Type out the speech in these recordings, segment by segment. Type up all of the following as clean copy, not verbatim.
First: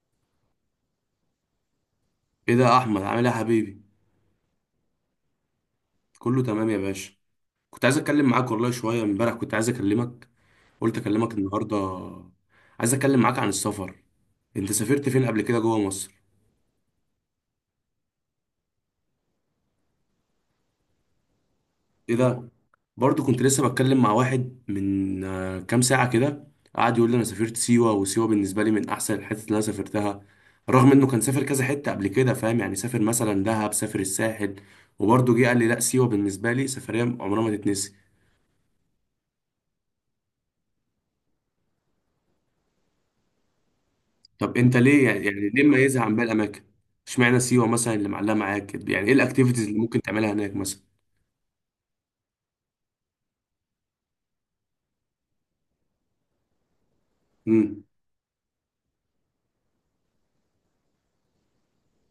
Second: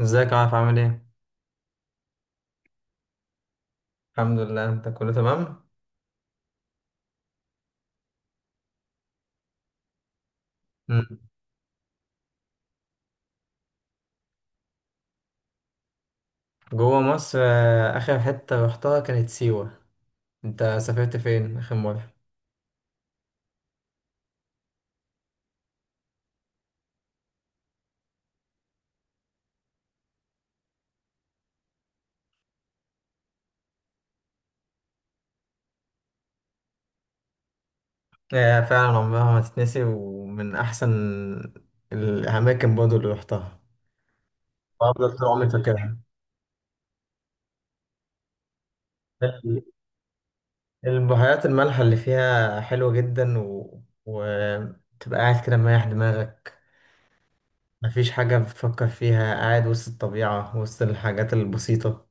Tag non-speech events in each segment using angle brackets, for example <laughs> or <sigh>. ازيك يا عارف، عامل ايه؟ ايه ده يا احمد، عامل ايه يا حبيبي؟ الحمد لله، انت كله تمام؟ كله تمام يا باشا. كنت عايز اتكلم معاك والله شويه، امبارح كنت عايز اكلمك، قلت مم. اكلمك النهارده. عايز اتكلم معاك عن السفر. انت سافرت فين قبل كده جوه مصر؟ جوه مصر، اخر حتة رحتها كانت سيوة. انت سافرت فين اخر مرة؟ ايه ده، برضو كنت لسه بتكلم مع واحد من كام ساعه كده، قعد يقول لي انا سافرت سيوه، وسيوه بالنسبه لي من احسن الحتت اللي انا سافرتها، رغم انه كان سافر كذا حته قبل كده، فاهم؟ يعني سافر مثلا دهب، سافر الساحل، وبرضه جه قال لي لا سيوه بالنسبه لي سفريه عمرها ما تتنسي. فعلا عمرها ما تتنسي، ومن احسن الاماكن برضه اللي رحتها، طب انت ليه وافضل يعني طول عمري يعني ليه فاكرها. مميزها عن باقي الاماكن؟ اشمعنى سيوه مثلا اللي معلقه معاك كده؟ يعني ايه الاكتيفيتيز اللي ممكن تعملها هناك مثلا؟ البحيرات المالحة اللي فيها حلوة جدا وتبقى قاعد كده مريح دماغك. امم. مفيش حاجة بتفكر فيها، قاعد وسط الطبيعة، وسط الحاجات البسيطة.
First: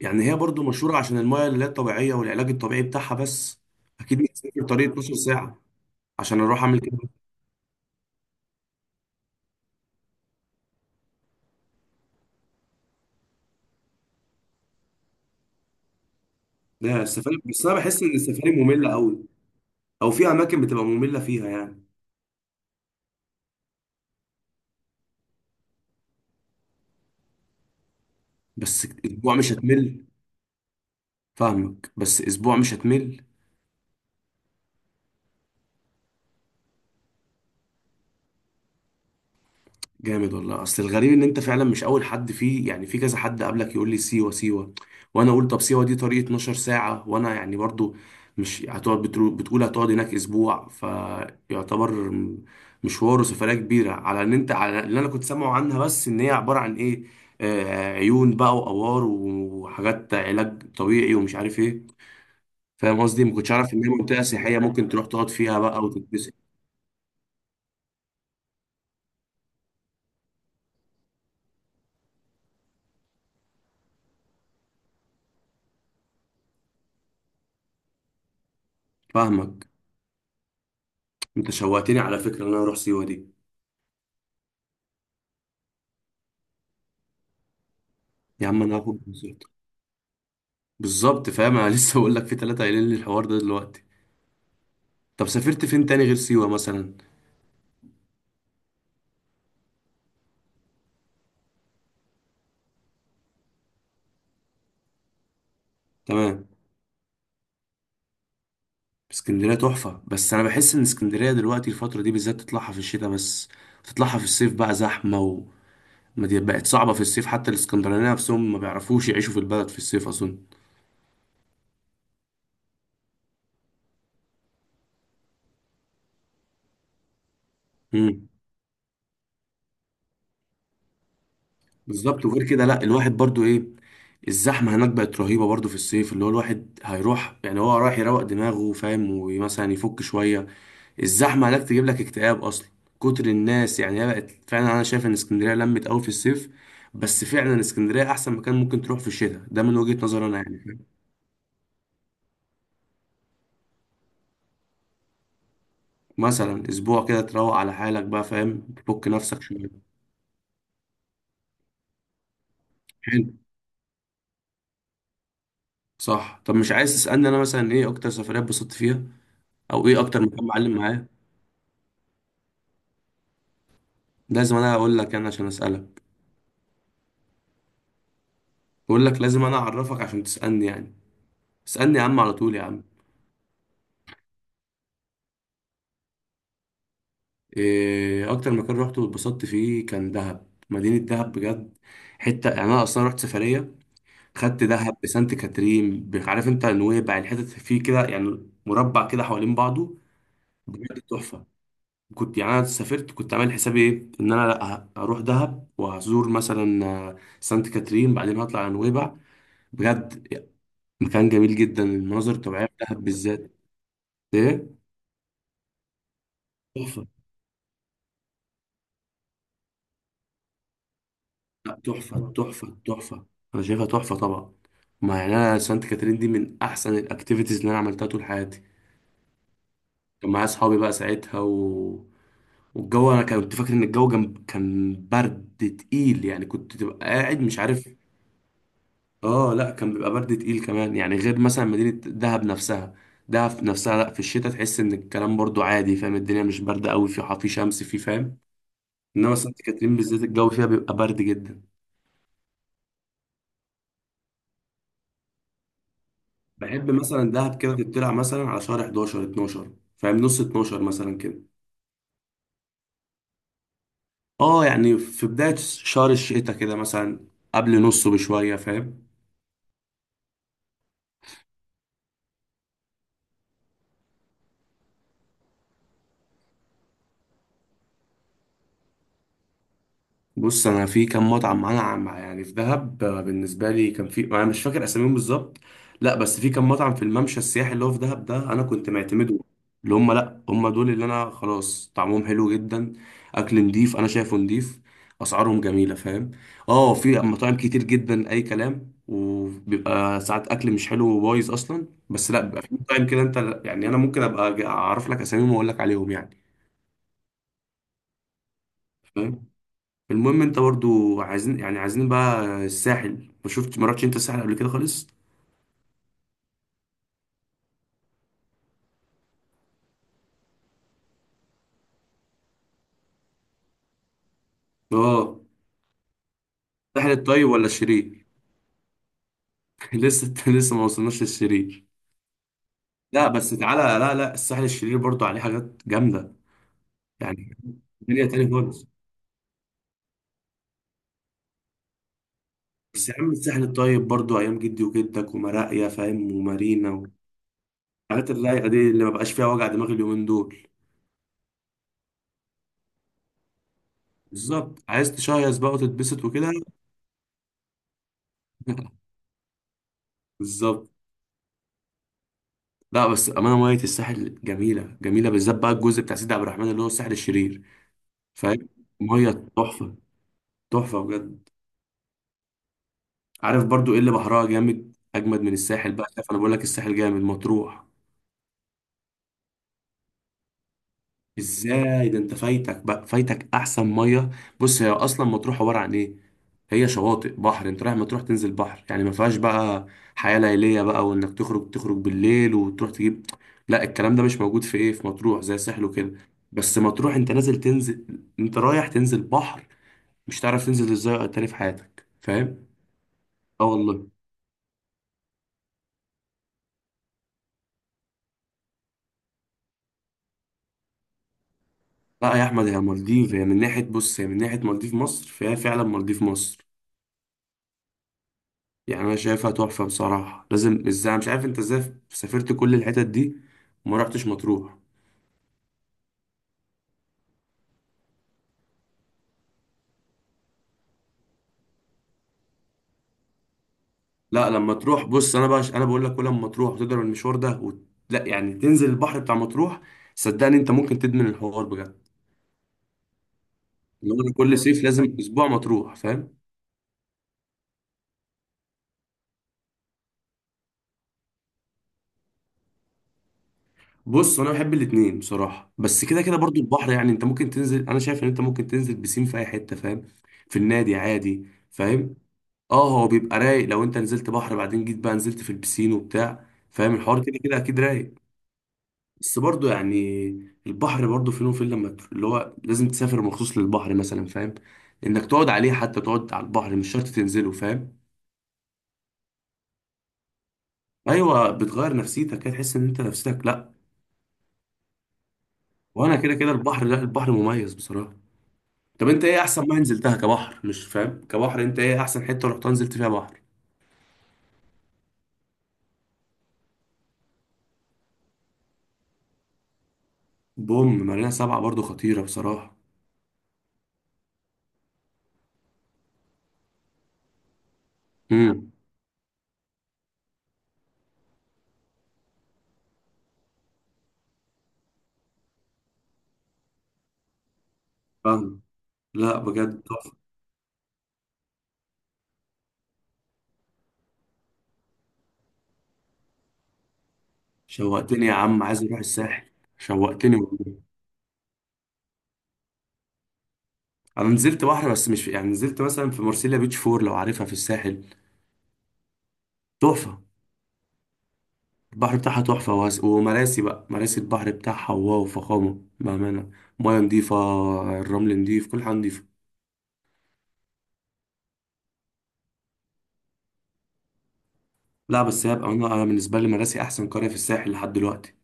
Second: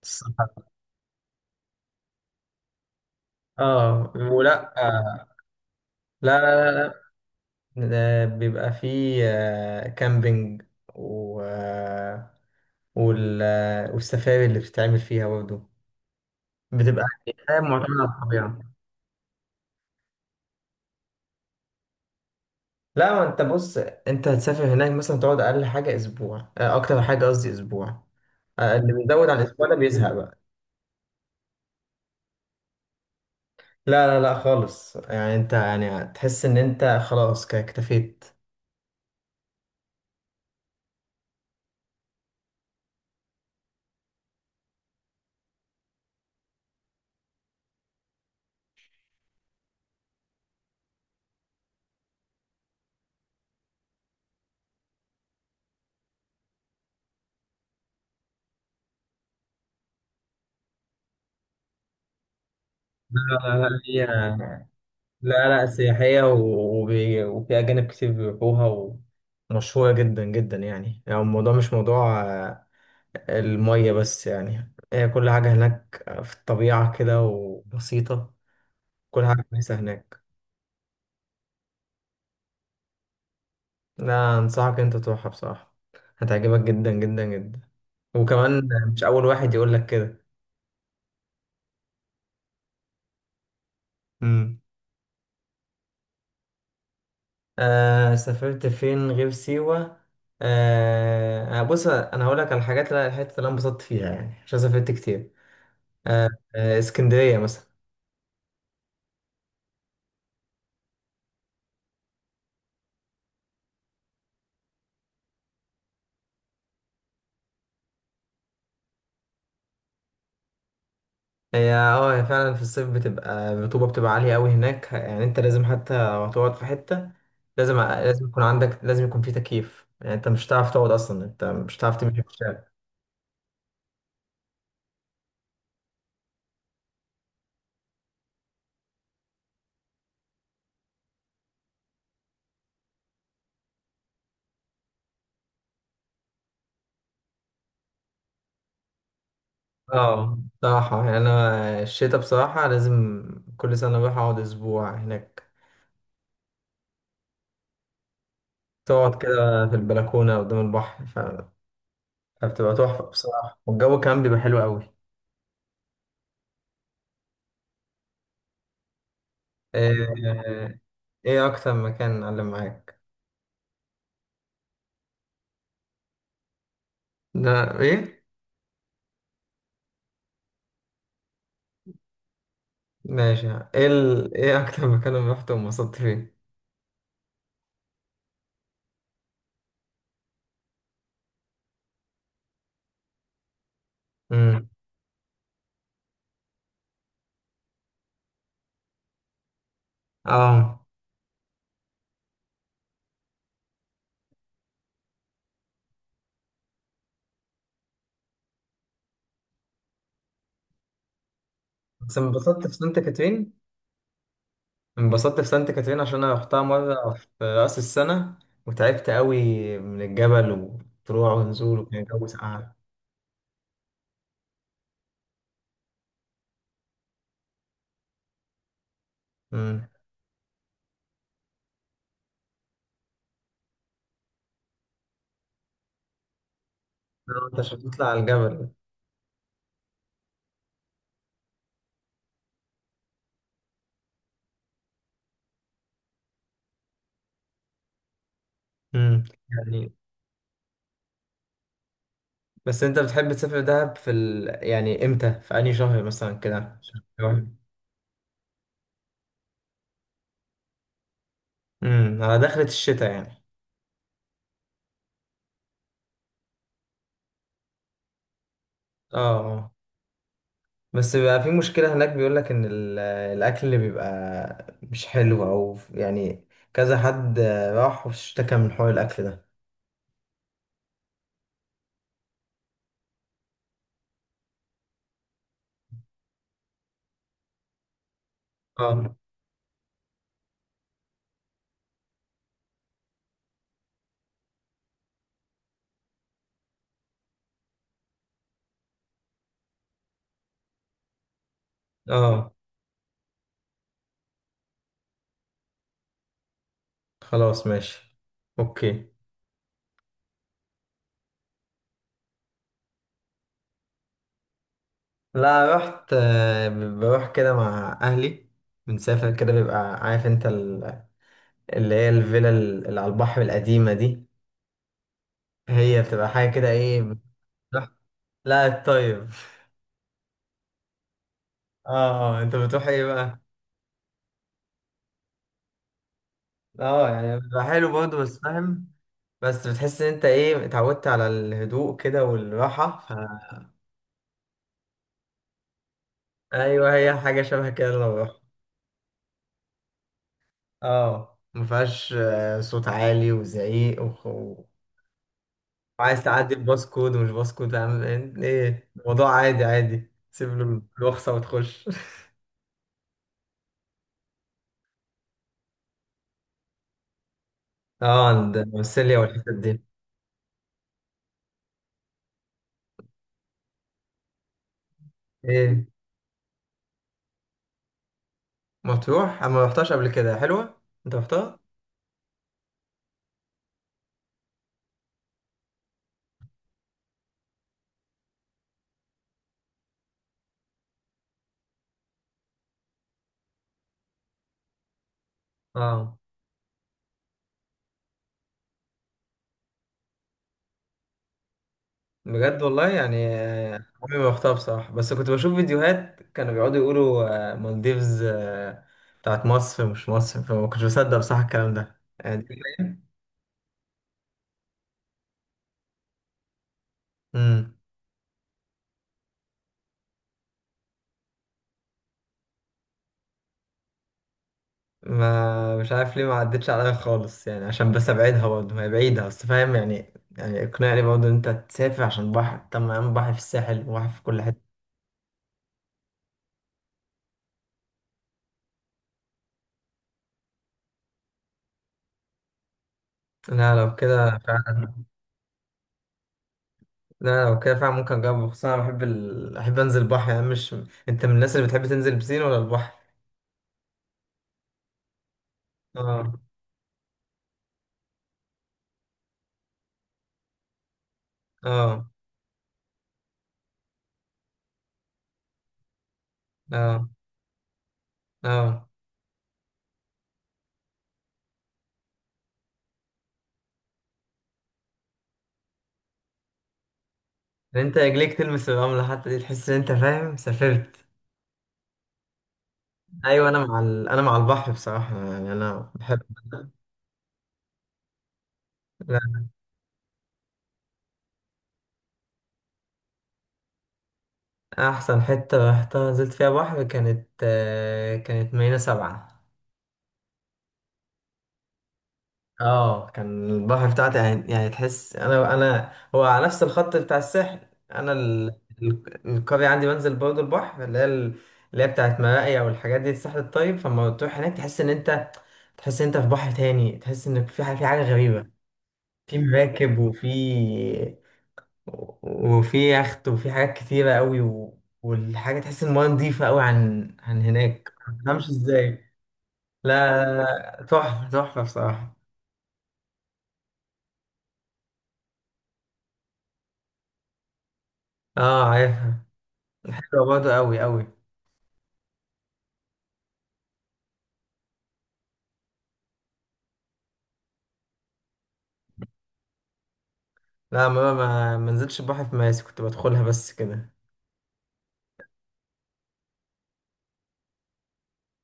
يعني الصحة. هي برضو مشهوره عشان المايه اللي هي الطبيعيه والعلاج الطبيعي بتاعها بس؟ اه اكيد مش هسافر ولا. طريق 12 ساعه لا عشان اروح لا لا اعمل لا. كده. ده بيبقى فيه كامبينج، و... آه، وال... آه، والسفاري اللي بتتعمل فيها برضه، لا بتبقى السفاري حياة بس، انا معتمدة بحس على ان السفاري الطبيعة. ممله قوي، او في اماكن بتبقى ممله فيها يعني. لا، ما انت بص، انت هتسافر هناك مثلا، تقعد اقل حاجة اسبوع، اكتر حاجة قصدي اسبوع. بس اللي بيزود اسبوع عن مش الاسبوع ده هتمل. بيزهق بقى. فاهمك، بس اسبوع مش هتمل. لا لا لا خالص، يعني انت يعني تحس ان انت خلاص كده اكتفيت. جامد والله، اصل الغريب ان انت فعلا مش اول حد فيه، يعني في كذا حد قبلك يقول لي سيوه سيوه، وانا اقول طب سيوه دي طريق 12 ساعه، وانا يعني برضو مش هتقعد بتقول هتقعد هناك اسبوع، فيعتبر مشوار وسفريه كبيره، على ان انت على اللي انا كنت سامعه عنها، بس ان هي عباره عن ايه، آه عيون بقى وآوار وحاجات علاج طبيعي ومش عارف ايه. فاهم لا قصدي؟ ما كنتش لا عارف لا، ان هي هي منطقه سياحيه ممكن تروح تقعد لا فيها لا، بقى سياحية وتتبسط. وفي أجانب كتير بيروحوها. ومشهورة جدا جدا، يعني الموضوع مش موضوع المية بس، يعني هي كل حاجة هناك في الطبيعة كده وبسيطة، كل حاجة فاهمك. كويسة هناك. انت شوقتني على فكره ان انا اروح سيوه دي. لا، أنصحك أنت تروحها بصراحة، هتعجبك جدا جدا جدا، يا عم وكمان انا هاخد. مش أول واحد يقولك كده. بالظبط فاهم، انا لسه بقول لك في ثلاثه قايلين لي الحوار ده دلوقتي. مم. طب سافرت فين تاني غير سيوه مثلا؟ سافرت فين غير سيوة. بص أنا هقولك على الحاجات اللي الحتة اللي أنا انبسطت فيها، يعني عشان سافرت كتير. آه، تمام. اسكندرية مثلا. اسكندريه تحفه، بس انا بحس ان اسكندريه دلوقتي الفتره دي بالذات تطلعها في الشتاء بس، تطلعها في الصيف بقى زحمه. وما دي بقت صعبه في الصيف، حتى الاسكندرانيه نفسهم ما بيعرفوش يعيشوا في البلد في الصيف اظن. هي فعلا في الصيف بتبقى الرطوبة بتبقى عالية قوي هناك، يعني انت لازم حتى لو هتقعد في حتة لازم امم. يكون عندك، لازم يكون في تكييف، يعني انت مش هتعرف تقعد اصلا، انت مش هتعرف تمشي بالظبط، في وغير كده الشارع. لا الواحد برضو ايه، الزحمه هناك بقت رهيبه برضو في الصيف، اللي هو الواحد هيروح يعني هو رايح يروق دماغه فاهم، ومثلا يفك شويه، الزحمه هناك تجيب لك اكتئاب اصلا، كتر الناس، يعني هي بقت فعلا، انا شايف ان اسكندريه لمت قوي في الصيف، بس فعلا اسكندريه احسن مكان ممكن تروح في الشتاء ده من وجهه نظري انا اه يعني، فاهم؟ بصراحة، يعني انا الشتاء بصراحة لازم كل سنة اروح اقعد اسبوع هناك. مثلا اسبوع كده تروق على حالك بقى، فاهم؟ تفك تقعد نفسك كده في شويه. البلكونة قدام البحر، فبتبقى تحفة حلو. بصراحة، والجو كمان بيبقى حلو قوي. صح، طب مش عايز تسالني انا مثلا ايه اكتر سفريه اتبسطت فيها، او ايه آه، اكتر مكان معلم آه، معايا؟ ايه اكتر مكان علم معاك؟ لازم انا اقول لك، انا عشان اسالك. ده ايه؟ بقول لك لازم انا اعرفك عشان تسالني يعني. اسالني يا عم على طول، يا عم. ماشي. ايه ايه اكتر مكان رحت وانبسطت فيه؟ اكتر مكان روحته واتبسطت فيه كان دهب، مدينة دهب بجد، حتة يعني، انا اصلا رحت سفرية، خدت امم. دهب بسانت كاترين عارف انت نويبع، الحتت فيه كده، يعني مربع كده حوالين بعضه. اه بجد تحفة. كنت يعني انا سافرت، كنت عامل حسابي ايه ان انا لا هروح دهب وهزور مثلا سانت كاترين، بعدين هطلع على نويبع. بجد يعني، مكان جميل جدا، بس المناظر الطبيعية انبسطت في في سانت دهب بالذات. كاترين، ايه؟ انبسطت في سانت كاترين عشان انا رحتها تحفة. مره في راس السنه، وتعبت قوي من الجبل، وطلوع ونزول، لا وكان الجو تحفة ساقع. تحفة تحفة. أنا شايفها تحفة طبعا، ما يعني أنا سانت كاترين دي من أحسن الأكتيفيتيز اللي أنا عملتها طول حياتي. امم. كان معايا أصحابي بقى ساعتها و... والجو، أنا كنت فاكر إن الجو جنب كان برد تقيل، يعني كنت تبقى قاعد انت مش عشان عارف. تطلع على الجبل. آه لا، كان بيبقى برد تقيل كمان يعني، غير مثلا مدينة دهب نفسها، دهب نفسها لا، في الشتاء تحس إن الكلام برضو عادي، فاهم؟ الدنيا مش باردة أوي، في شمس في، فاهم. امم. إنما سانت يعني، كاترين بالذات الجو فيها بيبقى برد جدا. بس انت بتحب تسافر دهب في يعني امتى، في انهي شهر مثلا كده؟ بحب مثلا دهب كده تطلع مثلا على شهر 11 12. فاهم؟ نص 12 مثلا كده. امم، على دخلة الشتاء يعني. اه، يعني في بداية شهر الشتاء كده مثلا، قبل نصه بشوية، فاهم. اه بس بيبقى في مشكلة هناك، بيقولك إن الأكل اللي بيبقى مش حلو، أو يعني كذا حد راح واشتكى من حوار الأكل ده. بص انا في كام مطعم معانا يعني في دهب بالنسبه لي كان في، انا مش فاكر اساميهم بالظبط، لا بس في كام مطعم في الممشى السياحي اللي هو في دهب ده انا كنت اه معتمده، اللي هم لا هم دول اللي انا خلاص طعمهم حلو جدا، اكل نضيف انا شايفه نضيف، اسعارهم جميله، فاهم. اه في مطاعم كتير جدا اي كلام، وبيبقى ساعات اكل مش حلو وبايظ اصلا، بس لا اه، بيبقى في مطاعم كده انت يعني، انا ممكن ابقى اعرف لك اساميهم واقول لك عليهم يعني. خلاص ماشي، أوكي. فاهم. المهم، انت برضو عايزين يعني عايزين بقى الساحل، ما شفت ما رحتش انت الساحل قبل كده خالص؟ لا رحت، بروح كده مع أهلي، بنسافر كده، بيبقى عارف أنت اللي هي الفيلا اللي على البحر القديمة دي، اه. هي بتبقى حاجة كده، إيه الساحل الطيب ولا الشرير؟ لا الطيب. <laughs> لسه لسه ما وصلناش للشرير. اه. أنت بتروح إيه لا بقى؟ بس تعالى، لا لا الساحل الشرير برضو عليه حاجات جامدة، اه يعني يعني بيبقى حلو برضه، الدنيا بس تاني خالص. فاهم. بس بتحس ان انت ايه، اتعودت على الهدوء كده والراحة، بس يا عم الساحل الطيب برضو ايام جدي وجدك ومراقيا، فاهم، ايوه ومارينا هي حاجة شبه كده والحاجات للراحة. اللايقة دي اللي ما بقاش فيها وجع دماغ اليومين دول. اه مفيهاش صوت عالي وزعيق بالظبط، عايز تشيص بقى وعايز وتتبسط وكده. تعدي الباس كود، ومش باس كود عامل ايه <laughs> الموضوع، عادي عادي، تسيب له بالظبط. الرخصة وتخش <laughs> لا بس امانه، ميه الساحل جميله جميله بالذات بقى الجزء بتاع سيدي عبد الرحمن اللي هو الساحل الشرير، اه عند فاهم. السيليا ميه والحتت دي. تحفه، تحفه بجد. عارف برضو ايه اللي بحرها جامد اجمد من ايه. الساحل بقى؟ شايف انا بقول لك الساحل جامد، مطروح. مطروح انا ما رحتهاش قبل كده، حلوة؟ انت رحتها؟ ازاي ده انت فايتك بقى، فايتك احسن ميه. بص هي اصلا مطروح عباره عن ايه، هي شواطئ بحر، انت رايح مطروح تنزل بحر، يعني ما فيهاش بقى حياه ليليه بقى، وانك تخرج تخرج بالليل وتروح تجيب، لا الكلام ده مش موجود في ايه في مطروح زي الساحل وكده. اه بس مطروح انت نازل تنزل، انت رايح تنزل بحر، مش تعرف تنزل ازاي تاني في حياتك، بجد فاهم. والله يعني، اه عمري والله. ما رحتها بصراحة، بس كنت بشوف فيديوهات كانوا بيقعدوا يقولوا مالديفز بتاعت مصر، مش مصر، فما كنتش بصدق بصراحة الكلام ده لا يا يعني. احمد، هي مالديف، هي من ناحيه، بص هي من ناحيه مالديف مصر، فهي فعلا مالديف مصر. امم. يعني انا شايفها تحفه بصراحه، لازم، ازاي مش عارف انت ازاي سافرت كل الحتت دي وما رحتش مطروح. ما مش عارف ليه، ما عدتش عليا خالص، يعني عشان بس ابعدها برضه، ما هي بعيدة بس، فاهم، يعني اقنعني برضه ان انت تسافر عشان بحر، طب ما يا عم بحر في الساحل وبحر في كل لا حتة. لما تروح، بص انا بقى انا بقول لك، كل ما تروح وتضرب المشوار ده لا يعني تنزل البحر بتاع مطروح، صدقني انت ممكن تدمن الحوار بجد. لا لو اللي هو أنا كده كل صيف فعلا، لازم اسبوع مطروح، فاهم. لا لو كده فعلا ممكن اجرب، خصوصا انا بحب احب انزل بحر، يعني مش، انت من الناس اللي بتحب تنزل بسين ولا البحر؟ بص انا بحب الاتنين بصراحه، بس كده اه كده برضو البحر، يعني انت ممكن تنزل، انا شايف ان انت ممكن تنزل بسين في اي حته، فاهم. في النادي عادي، اه فاهم. اه، هو بيبقى رايق لو انت نزلت بحر بعدين جيت بقى نزلت في البسين وبتاع، فاهم اه الحوار كده كده اكيد رايق. اه. بس برضو يعني البحر برضو فين وفين، لما تروح- اللي هو لازم تسافر مخصوص للبحر مثلا، فاهم، انك تقعد عليه، حتى تقعد على البحر مش شرط تنزله، ان فاهم. انت رجليك تلمس الرملة حتى دي، تحس ان انت فاهم سافرت. ايوه، بتغير نفسيتك كده تحس ان انت نفسيتك ايوه، لا. انا مع البحر بصراحة، يعني انا وانا بحب. كده كده البحر، لا البحر مميز بصراحة. طب انت لا، ايه احسن ما نزلتها كبحر، مش فاهم كبحر، انت ايه احسن حتة رحت نزلت فيها بحر؟ احسن حتة رحتها نزلت فيها بحر كانت، كانت مارينا سبعة. بوم، مارينا 7 برضو خطيرة بصراحة. اه كان البحر بتاعتي يعني، تحس انا هو على نفس الخط بتاع الساحل. انا ال... امم. ال- القرية عندي بنزل برضه البحر، اللي هي بتاعت مراقيا والحاجات دي الساحل الطيب، فلما تروح هناك تحس ان انت، تحس ان انت في بحر تاني، تحس ان في حاجة، غريبة. فاهم. لا في بجد، مراكب، وفي يخت، وفي حاجات كتيرة قوي، والحاجة تحس المايه نضيفة قوي، عن هناك ما شوقتني يا تفهمش عم، عايز اروح ازاي. الساحل. لا شوقتني لا، والله. لا، تحفة تحفة بصراحة. انا نزلت بحر بس مش في... يعني نزلت مثلا في مرسيليا بيتش فور لو عارفها في الساحل. اه عارفها. تحفه. حلوة برضه قوي قوي. البحر بتاعها تحفه ومراسي بقى، مراسي البحر بتاعها واو، فخامه بامانه، ميه نضيفه، الرمل نضيف، كل حاجه نضيفه. لا، ما نزلتش البحر في مراسي، كنت بدخلها بس كده. لا بس هي بقى انا بالنسبه لي مراسي احسن قريه في الساحل لحد دلوقتي.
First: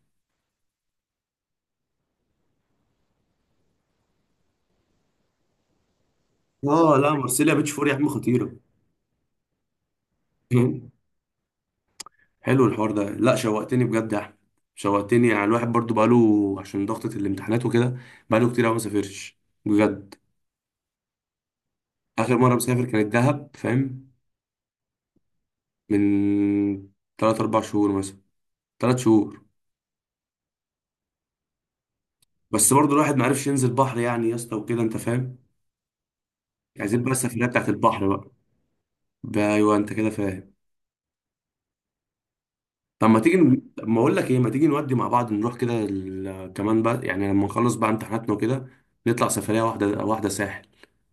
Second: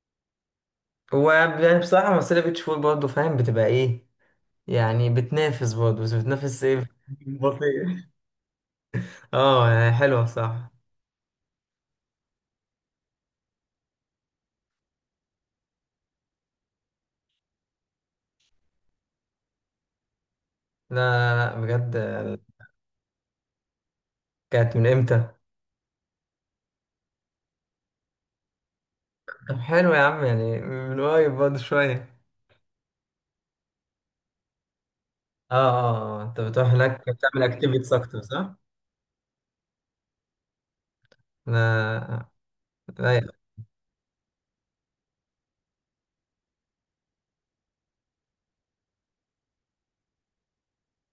هو يعني بصراحة مرسيليا بيتش فول برضه فاهم، بتبقى ايه، يعني بتنافس برضه، بس بتنافس ايه اه لا، <laughs> مرسيليا بيتش فور يا بطيء. عم خطيره. اه يعني حلوة صح. <laughs> حلو الحوار ده، لا شوقتني بجد يا احمد، شوقتني، يعني الواحد برضو بقاله عشان ضغطة الامتحانات وكده، بقاله كتير قوي ما سافرش، بجد. لا لا لا بجد. آخر مرة مسافر كانت دهب، فاهم؟ كانت من امتى؟ من 3 أو 4 شهور مثلا، 3 شهور. طب حلو يا عم، يعني من قريب برضه شوية. بس برضه الواحد معرفش ينزل بحر يعني يا اسطى وكده أنت فاهم. اه اه، انت بتروح هناك عايزين بقى بتعمل السفرية بتاعت اكتيفيتيز البحر اكتر بقى، صح؟ ده أيوه أنت كده فاهم. لا طب ما لا. تيجي طب ما أقول لك إيه، ما تيجي نودي مع بعض، نروح كده كمان بقى يعني لما نخلص بقى امتحاناتنا وكده، نطلع سفرية واحدة واحدة، ساحل،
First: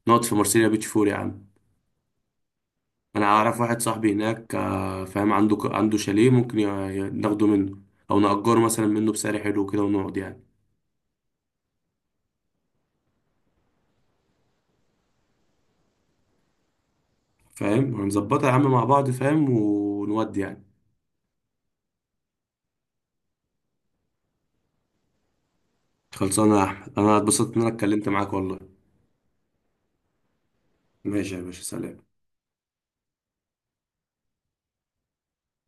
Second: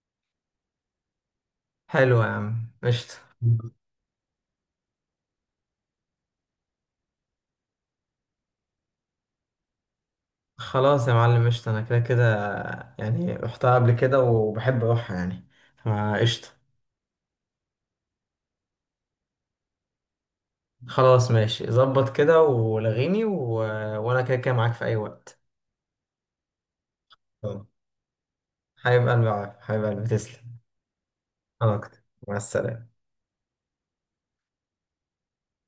نقعد في مرسيليا بيتش فور يا عم. حلو يا عم قشطة. أنا أعرف واحد صاحبي هناك فاهم، عنده عنده شاليه ممكن ناخده منه، أو نأجره مثلا منه بسعر حلو كده ونقعد يعني. خلاص يا معلم قشطة، انا كده كده يعني رحتها قبل كده وبحب اروحها يعني، فقشطة. فاهم هنظبطها يا عم مع بعض، فاهم، ونودي يعني. خلاص ماشي، ظبط كده ولغيني، وانا كده كده معاك في اي وقت. خلصانه يا احمد، انا اتبسطت ان آه. انا اتكلمت معاك والله. حبيب قلبي يا عارف، حبيب قلبي تسلم. ماشي يا باشا، انا اكتر، سلام. مع السلامة.